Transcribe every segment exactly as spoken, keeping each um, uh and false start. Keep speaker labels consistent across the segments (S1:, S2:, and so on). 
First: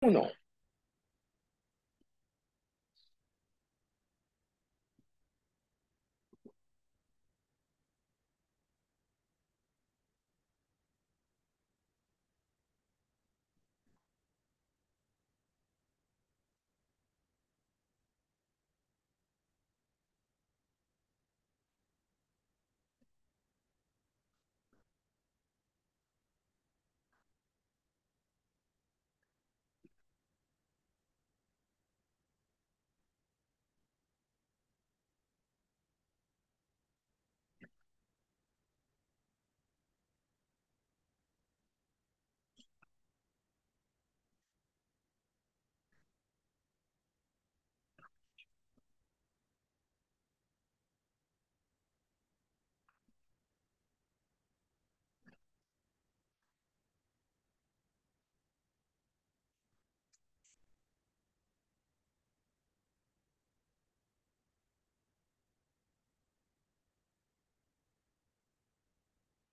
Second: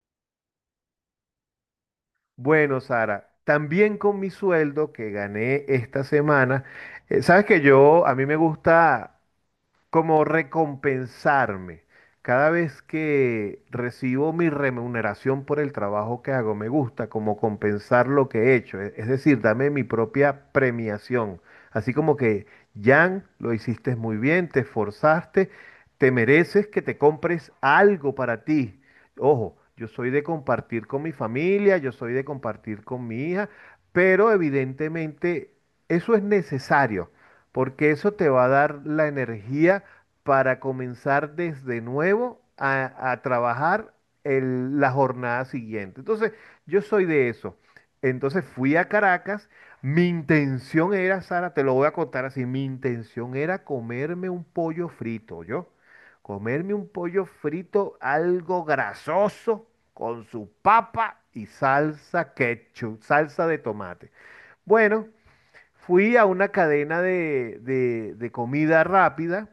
S1: Uno.
S2: Bueno, Sara, también con mi sueldo que gané esta semana, eh, sabes que yo, a mí me gusta como recompensarme. Cada vez que recibo mi remuneración por el trabajo que hago, me gusta como compensar lo que he hecho, e- es decir, dame mi propia premiación. Así como que, Jan, lo hiciste muy bien, te esforzaste, te mereces que te compres algo para ti. Ojo, yo soy de compartir con mi familia, yo soy de compartir con mi hija, pero evidentemente eso es necesario porque eso te va a dar la energía para comenzar desde nuevo a, a trabajar el- la jornada siguiente. Entonces, yo soy de eso. Entonces fui a Caracas, mi intención era, Sara, te lo voy a contar así, mi intención era comerme un pollo frito, yo. Comerme un pollo frito, algo grasoso, con su papa y salsa ketchup, salsa de tomate. Bueno, fui a una cadena de, de- de comida rápida,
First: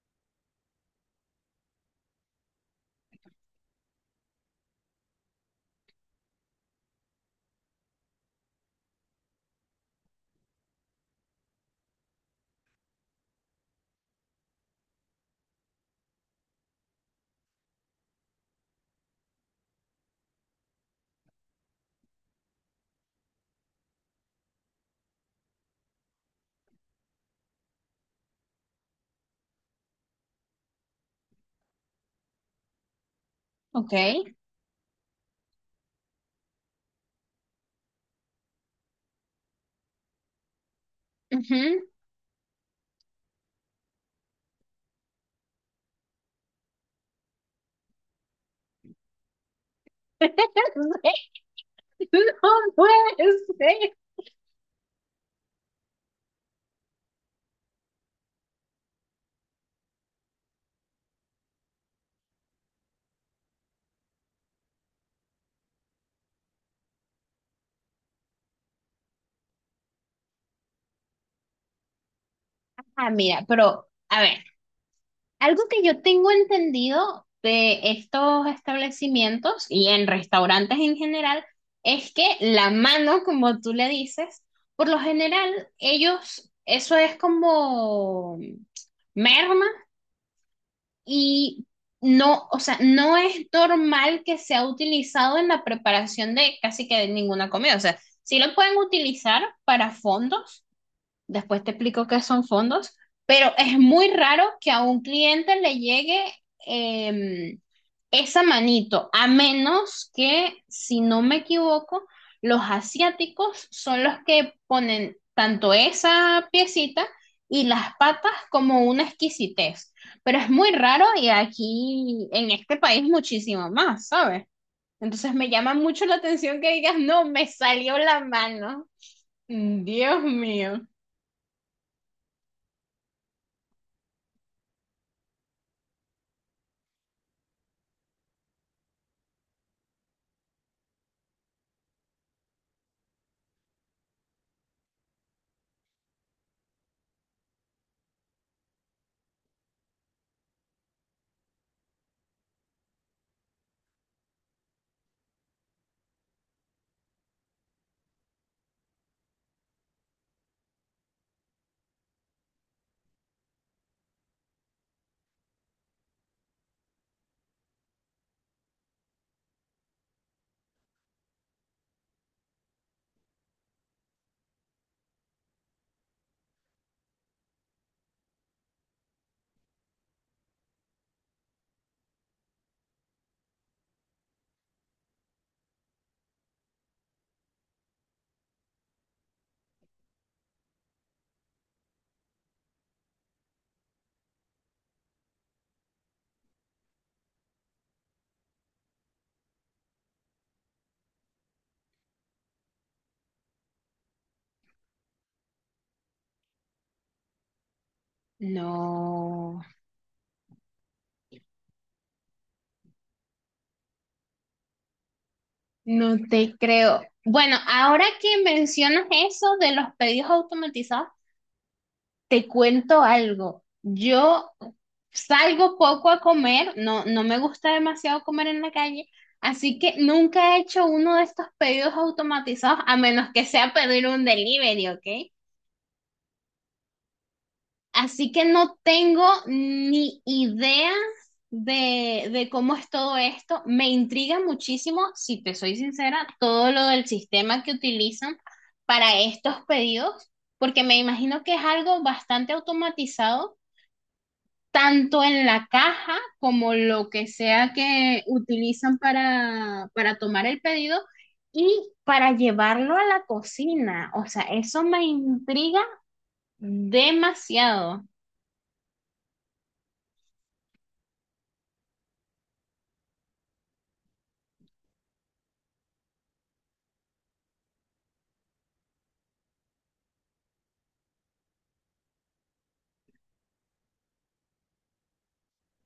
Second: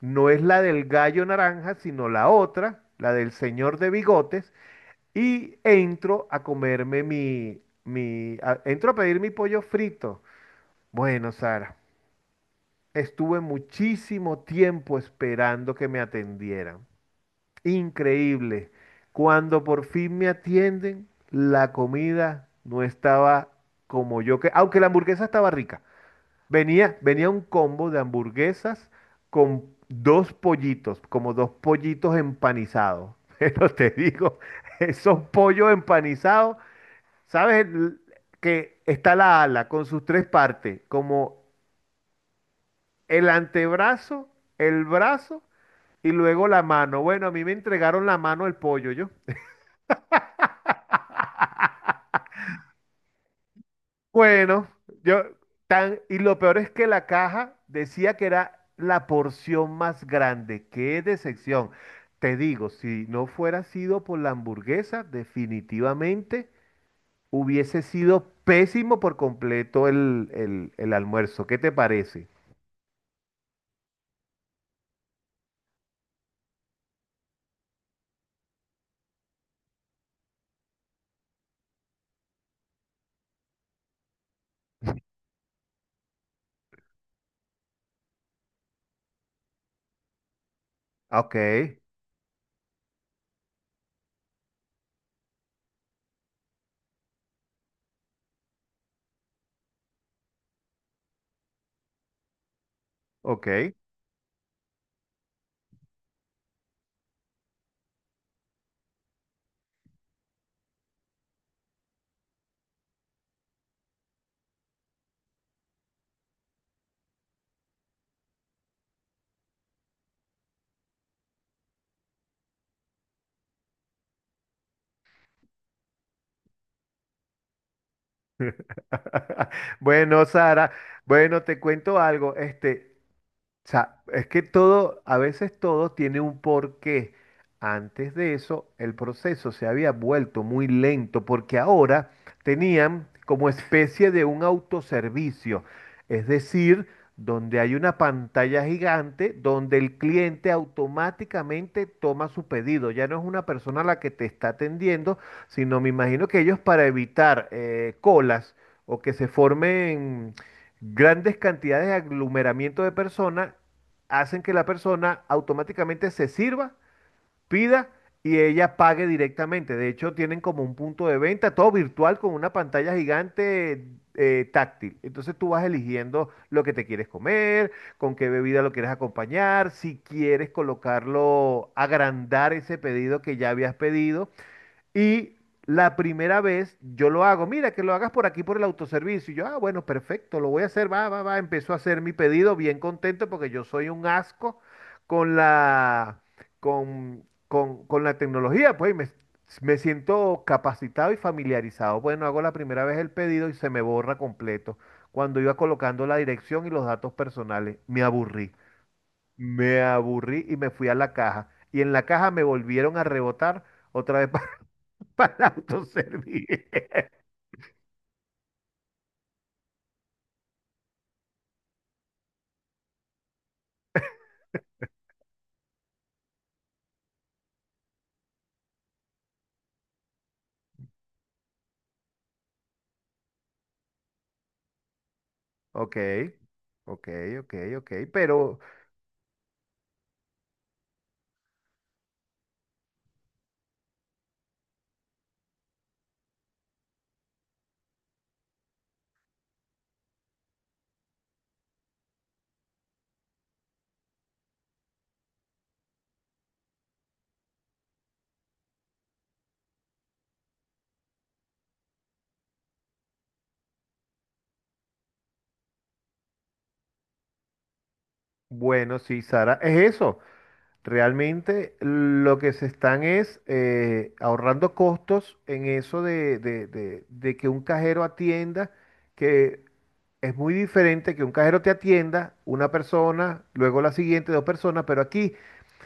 S2: no es la del gallo naranja, sino la otra, la del señor de bigotes, y entro a comerme mi, mi, a- entro a pedir mi pollo frito. Bueno, Sara, estuve muchísimo tiempo esperando que me atendieran. Increíble. Cuando por fin me atienden, la comida no estaba como yo que, aunque la hamburguesa estaba rica. Venía, venía un combo de hamburguesas con dos pollitos, como dos pollitos empanizados. Pero te
S1: Okay.
S2: digo, esos pollos empanizados, ¿sabes? El- Que está la ala con sus tres partes, como el antebrazo, el brazo y luego la mano. Bueno, a mí me entregaron la mano el pollo, yo. Bueno, yo tan, y lo peor es que la caja decía que era la porción más grande. Qué decepción. Te digo, si no fuera sido por la hamburguesa, definitivamente hubiese sido pésimo por completo el, el, el almuerzo. ¿Qué te parece?
S1: Ah, mira, pero a ver, algo que yo tengo entendido de estos establecimientos y en restaurantes en general es que la mano, como tú le dices, por lo general ellos, eso es como merma
S2: Ok,
S1: y no, o sea, no es normal que sea utilizado en la preparación de casi que de ninguna comida. O sea, sí lo pueden utilizar para fondos. Después te explico qué son fondos, pero
S2: ok.
S1: es muy raro que a un cliente le llegue em, esa manito, a menos que, si no me equivoco, los asiáticos son los que ponen tanto esa piecita y las patas como una exquisitez. Pero es muy raro y aquí en este país muchísimo más, ¿sabes? Entonces me llama mucho la atención que digas, no, me salió la mano. Dios
S2: Bueno, Sara,
S1: mío.
S2: bueno, te cuento algo. Este, o sea, es que todo, a veces todo tiene un porqué. Antes de eso, el proceso se había vuelto muy lento porque ahora tenían como especie de un autoservicio, es decir, donde hay una pantalla gigante donde el cliente automáticamente toma su pedido. Ya no es una persona la que te está atendiendo, sino me imagino que ellos para evitar eh, colas o que se formen grandes cantidades de aglomeramiento de personas hacen que la persona automáticamente se sirva, pida y ella pague directamente. De hecho, tienen como un punto de venta, todo virtual con una pantalla gigante, eh, táctil. Entonces tú vas eligiendo lo que te quieres comer, con qué bebida lo quieres acompañar, si quieres colocarlo, agrandar ese pedido que ya habías pedido. Y la primera vez yo lo hago, mira, que lo hagas por aquí, por el autoservicio. Y yo, ah, bueno, perfecto, lo voy a hacer, va, va, va. Empezó a hacer mi pedido bien contento porque yo soy un asco con la, con, con- con la tecnología, pues, y me, me siento capacitado y familiarizado. Bueno, hago la primera vez el pedido y se me borra completo. Cuando iba colocando la dirección y los datos personales, me aburrí.
S1: No,
S2: Me aburrí y me fui a la caja. Y en la caja me volvieron a rebotar otra vez para
S1: no
S2: autoservir.
S1: te creo. Bueno, ahora que mencionas eso de los pedidos automatizados, te cuento algo. Yo salgo poco a comer, no, no me gusta demasiado comer en la calle, así que nunca he hecho uno de estos pedidos automatizados, a menos que sea pedir un delivery, ¿ok?
S2: Ok, ok, ok, ok.
S1: Así que
S2: Pero
S1: no tengo ni idea de, de cómo es todo esto. Me intriga muchísimo, si te soy sincera, todo lo del sistema que utilizan para estos pedidos, porque me imagino que es algo bastante automatizado, tanto en la caja como lo que sea que utilizan para, para tomar el pedido y para llevarlo a la cocina. O sea, eso me intriga demasiado.
S2: bueno, sí, Sara, es eso. Realmente lo que se están es eh, ahorrando costos en eso de, de- de- de que un cajero atienda, que es muy diferente que un cajero te atienda, una persona, luego la siguiente, dos personas, pero aquí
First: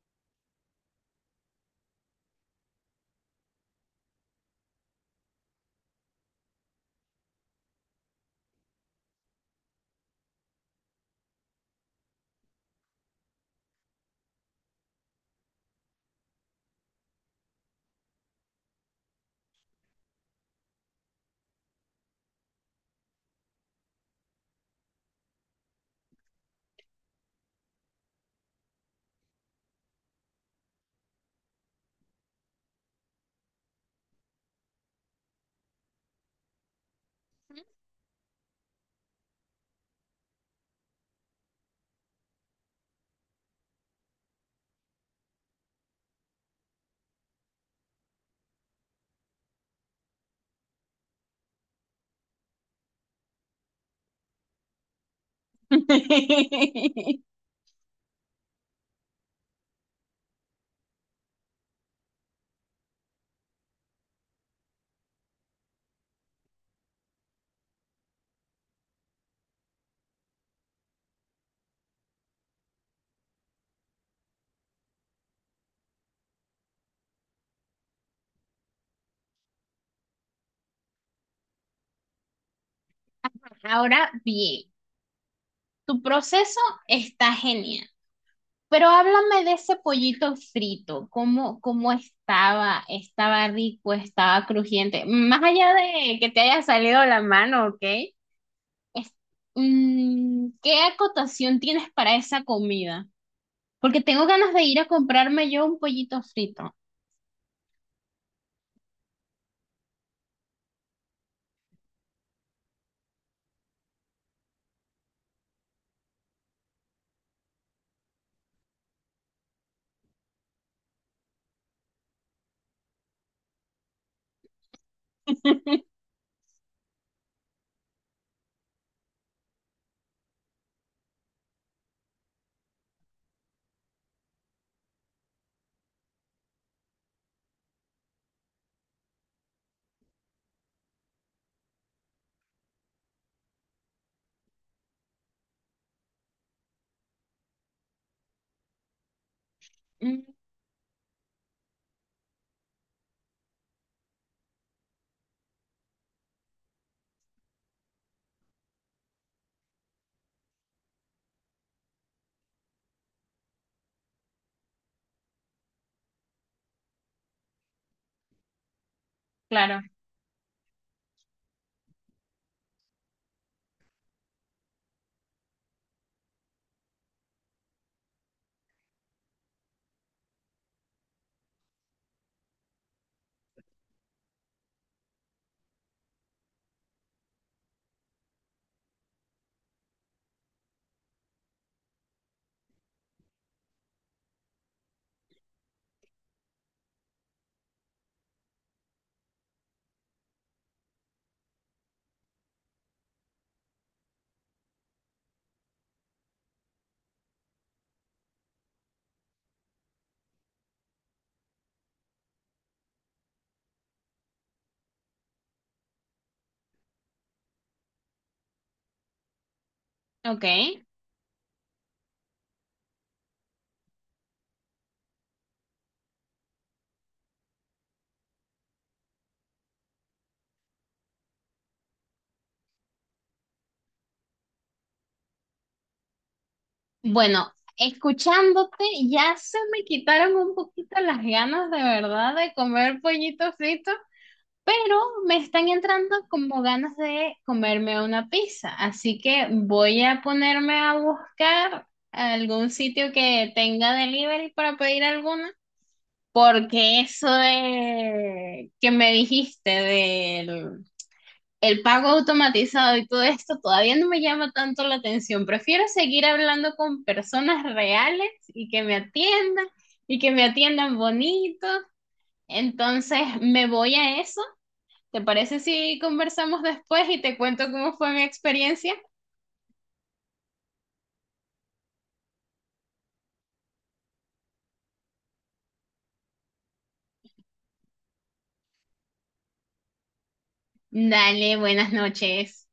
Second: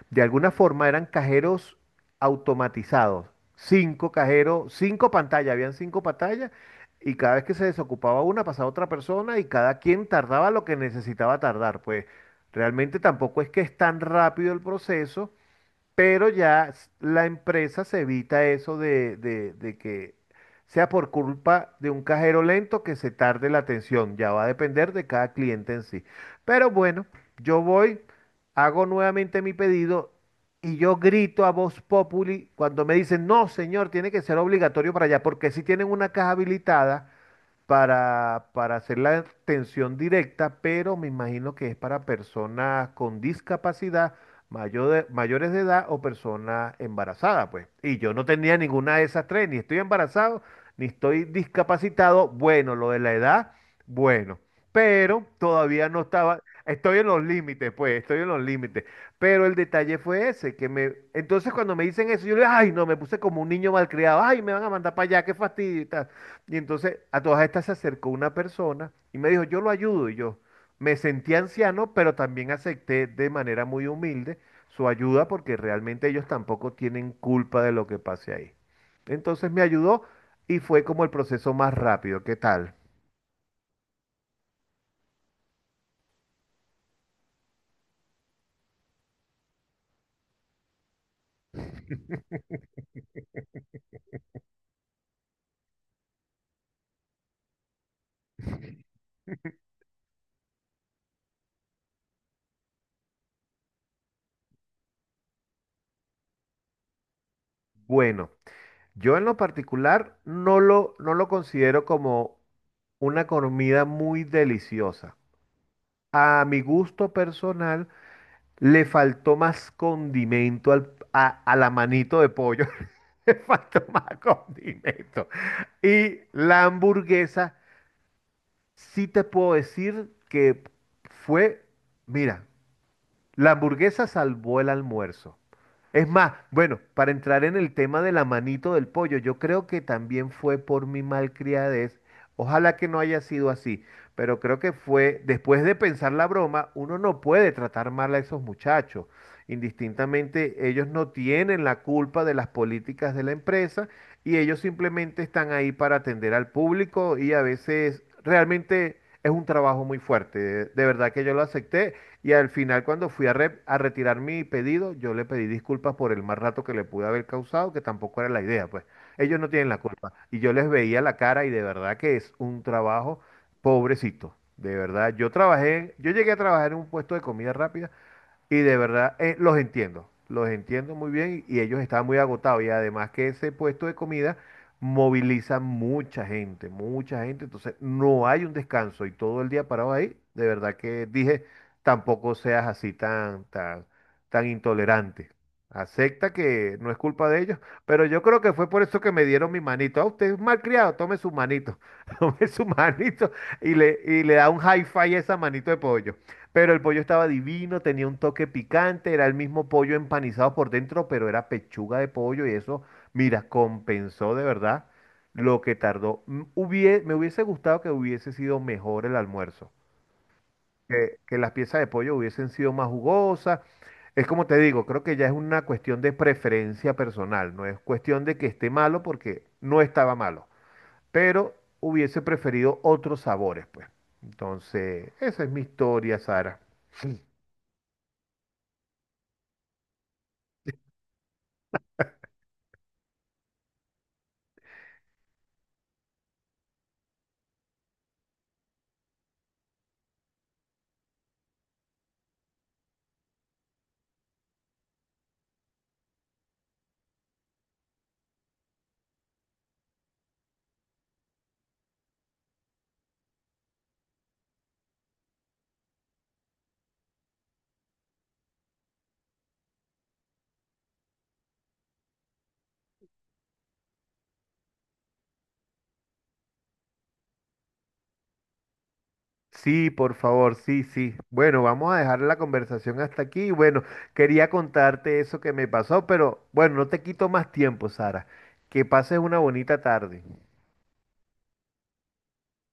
S2: de alguna forma eran cajeros automatizados. Cinco cajeros, cinco pantallas, habían cinco pantallas y cada vez que se desocupaba una pasaba otra persona y cada quien tardaba lo que necesitaba tardar. Pues realmente tampoco es que es tan rápido el proceso, pero ya s- la empresa se evita eso de, de- de que sea por culpa de un cajero lento que se tarde la atención. Ya va a depender de cada cliente en sí. Pero bueno, yo voy, hago nuevamente mi pedido y yo grito a voz populi cuando me dicen, no, señor, tiene que ser obligatorio para allá, porque si tienen una caja habilitada para, para hacer la atención directa, pero me imagino que es para personas con discapacidad, mayor de- mayores de edad o personas embarazadas, pues. Y yo no tenía ninguna de esas tres, ni estoy embarazado, ni estoy discapacitado. Bueno, lo de la edad, bueno, pero todavía no estaba, estoy en los límites, pues, estoy en los límites. Pero el detalle fue ese, que me, entonces cuando me dicen eso, yo le digo, ay, no, me puse como un niño malcriado, ay, me van a mandar para allá, qué fastidio y tal. Y entonces a todas estas se acercó una persona y me dijo, yo lo ayudo. Y yo me sentí anciano, pero también acepté de manera muy humilde su ayuda porque realmente ellos tampoco tienen culpa de lo que pase ahí. Entonces me ayudó y fue como el proceso más rápido. ¿Qué tal?
S1: Ahora bien, tu proceso está genial, pero háblame de ese pollito frito, cómo, cómo estaba, estaba rico, estaba crujiente, más allá de que te haya salido la mano, ¿ok? Es- mm, ¿qué acotación tienes para esa comida? Porque tengo ganas de ir a comprarme yo un pollito frito.
S2: Bueno, yo en lo particular no lo, no lo considero como una comida muy deliciosa. A mi gusto personal, le faltó más condimento al- a, a la manito de pollo. Le faltó más condimento. Y la hamburguesa, sí te puedo decir que fue, mira, la hamburguesa salvó el almuerzo. Es más, bueno, para entrar en el tema de la manito del pollo, yo creo que también fue por mi malcriadez. Ojalá que no haya sido así, pero creo que fue, después de pensar la broma, uno no puede tratar mal a esos muchachos.
S1: Mm.
S2: Indistintamente, ellos no tienen la culpa de las políticas de la empresa y ellos simplemente están ahí para atender al público y a veces realmente es un trabajo muy fuerte. De de verdad que yo lo acepté y al final, cuando fui a, re- a retirar mi pedido, yo le pedí disculpas por el mal rato que le pude haber causado, que tampoco era la idea, pues. Ellos no tienen la
S1: Claro,
S2: culpa. Y yo les veía la cara y de verdad que es un trabajo pobrecito. De verdad, yo trabajé, yo llegué a trabajar en un puesto de comida rápida y de verdad, eh, los entiendo, los entiendo muy bien y ellos estaban muy agotados y además que ese puesto de comida moviliza mucha gente, mucha gente, entonces no hay un descanso y todo el día parado ahí, de verdad que dije, tampoco seas así tan, tan, tan intolerante. Acepta que no es culpa de ellos, pero yo creo que fue por eso que me dieron mi manito. Ah, usted es malcriado, tome su manito, tome su manito y le, y le da un hi-fi a esa manito de pollo. Pero el pollo estaba divino, tenía un toque picante, era el mismo pollo empanizado por dentro, pero era pechuga de pollo y eso, mira, compensó de verdad lo que tardó. Mm, hubie- me hubiese gustado que hubiese sido mejor el almuerzo,
S1: ok.
S2: que, que las piezas de pollo hubiesen sido más jugosas. Es como te digo, creo que ya es una cuestión de preferencia personal, no es cuestión de que esté malo porque no estaba malo, pero hubiese preferido otros sabores, pues. Entonces, esa es mi historia, Sara.
S1: Bueno, escuchándote ya se me quitaron un poquito las ganas de verdad de comer pollito frito, pero me están entrando como ganas de comerme una pizza, así que voy a ponerme a buscar algún sitio que tenga delivery para pedir alguna, porque eso de que me dijiste el pago automatizado y todo esto todavía no me llama tanto la atención. Prefiero seguir hablando con personas reales y que me atiendan y que me atiendan bonito. Entonces me voy a eso. ¿Te parece si conversamos después y te cuento cómo fue mi experiencia?
S2: Sí, por favor, sí, sí. Bueno, vamos a dejar la conversación hasta aquí. Bueno, quería contarte eso que me pasó, pero bueno, no te quito más tiempo, Sara. Que pases una bonita tarde.
S1: Dale, buenas noches.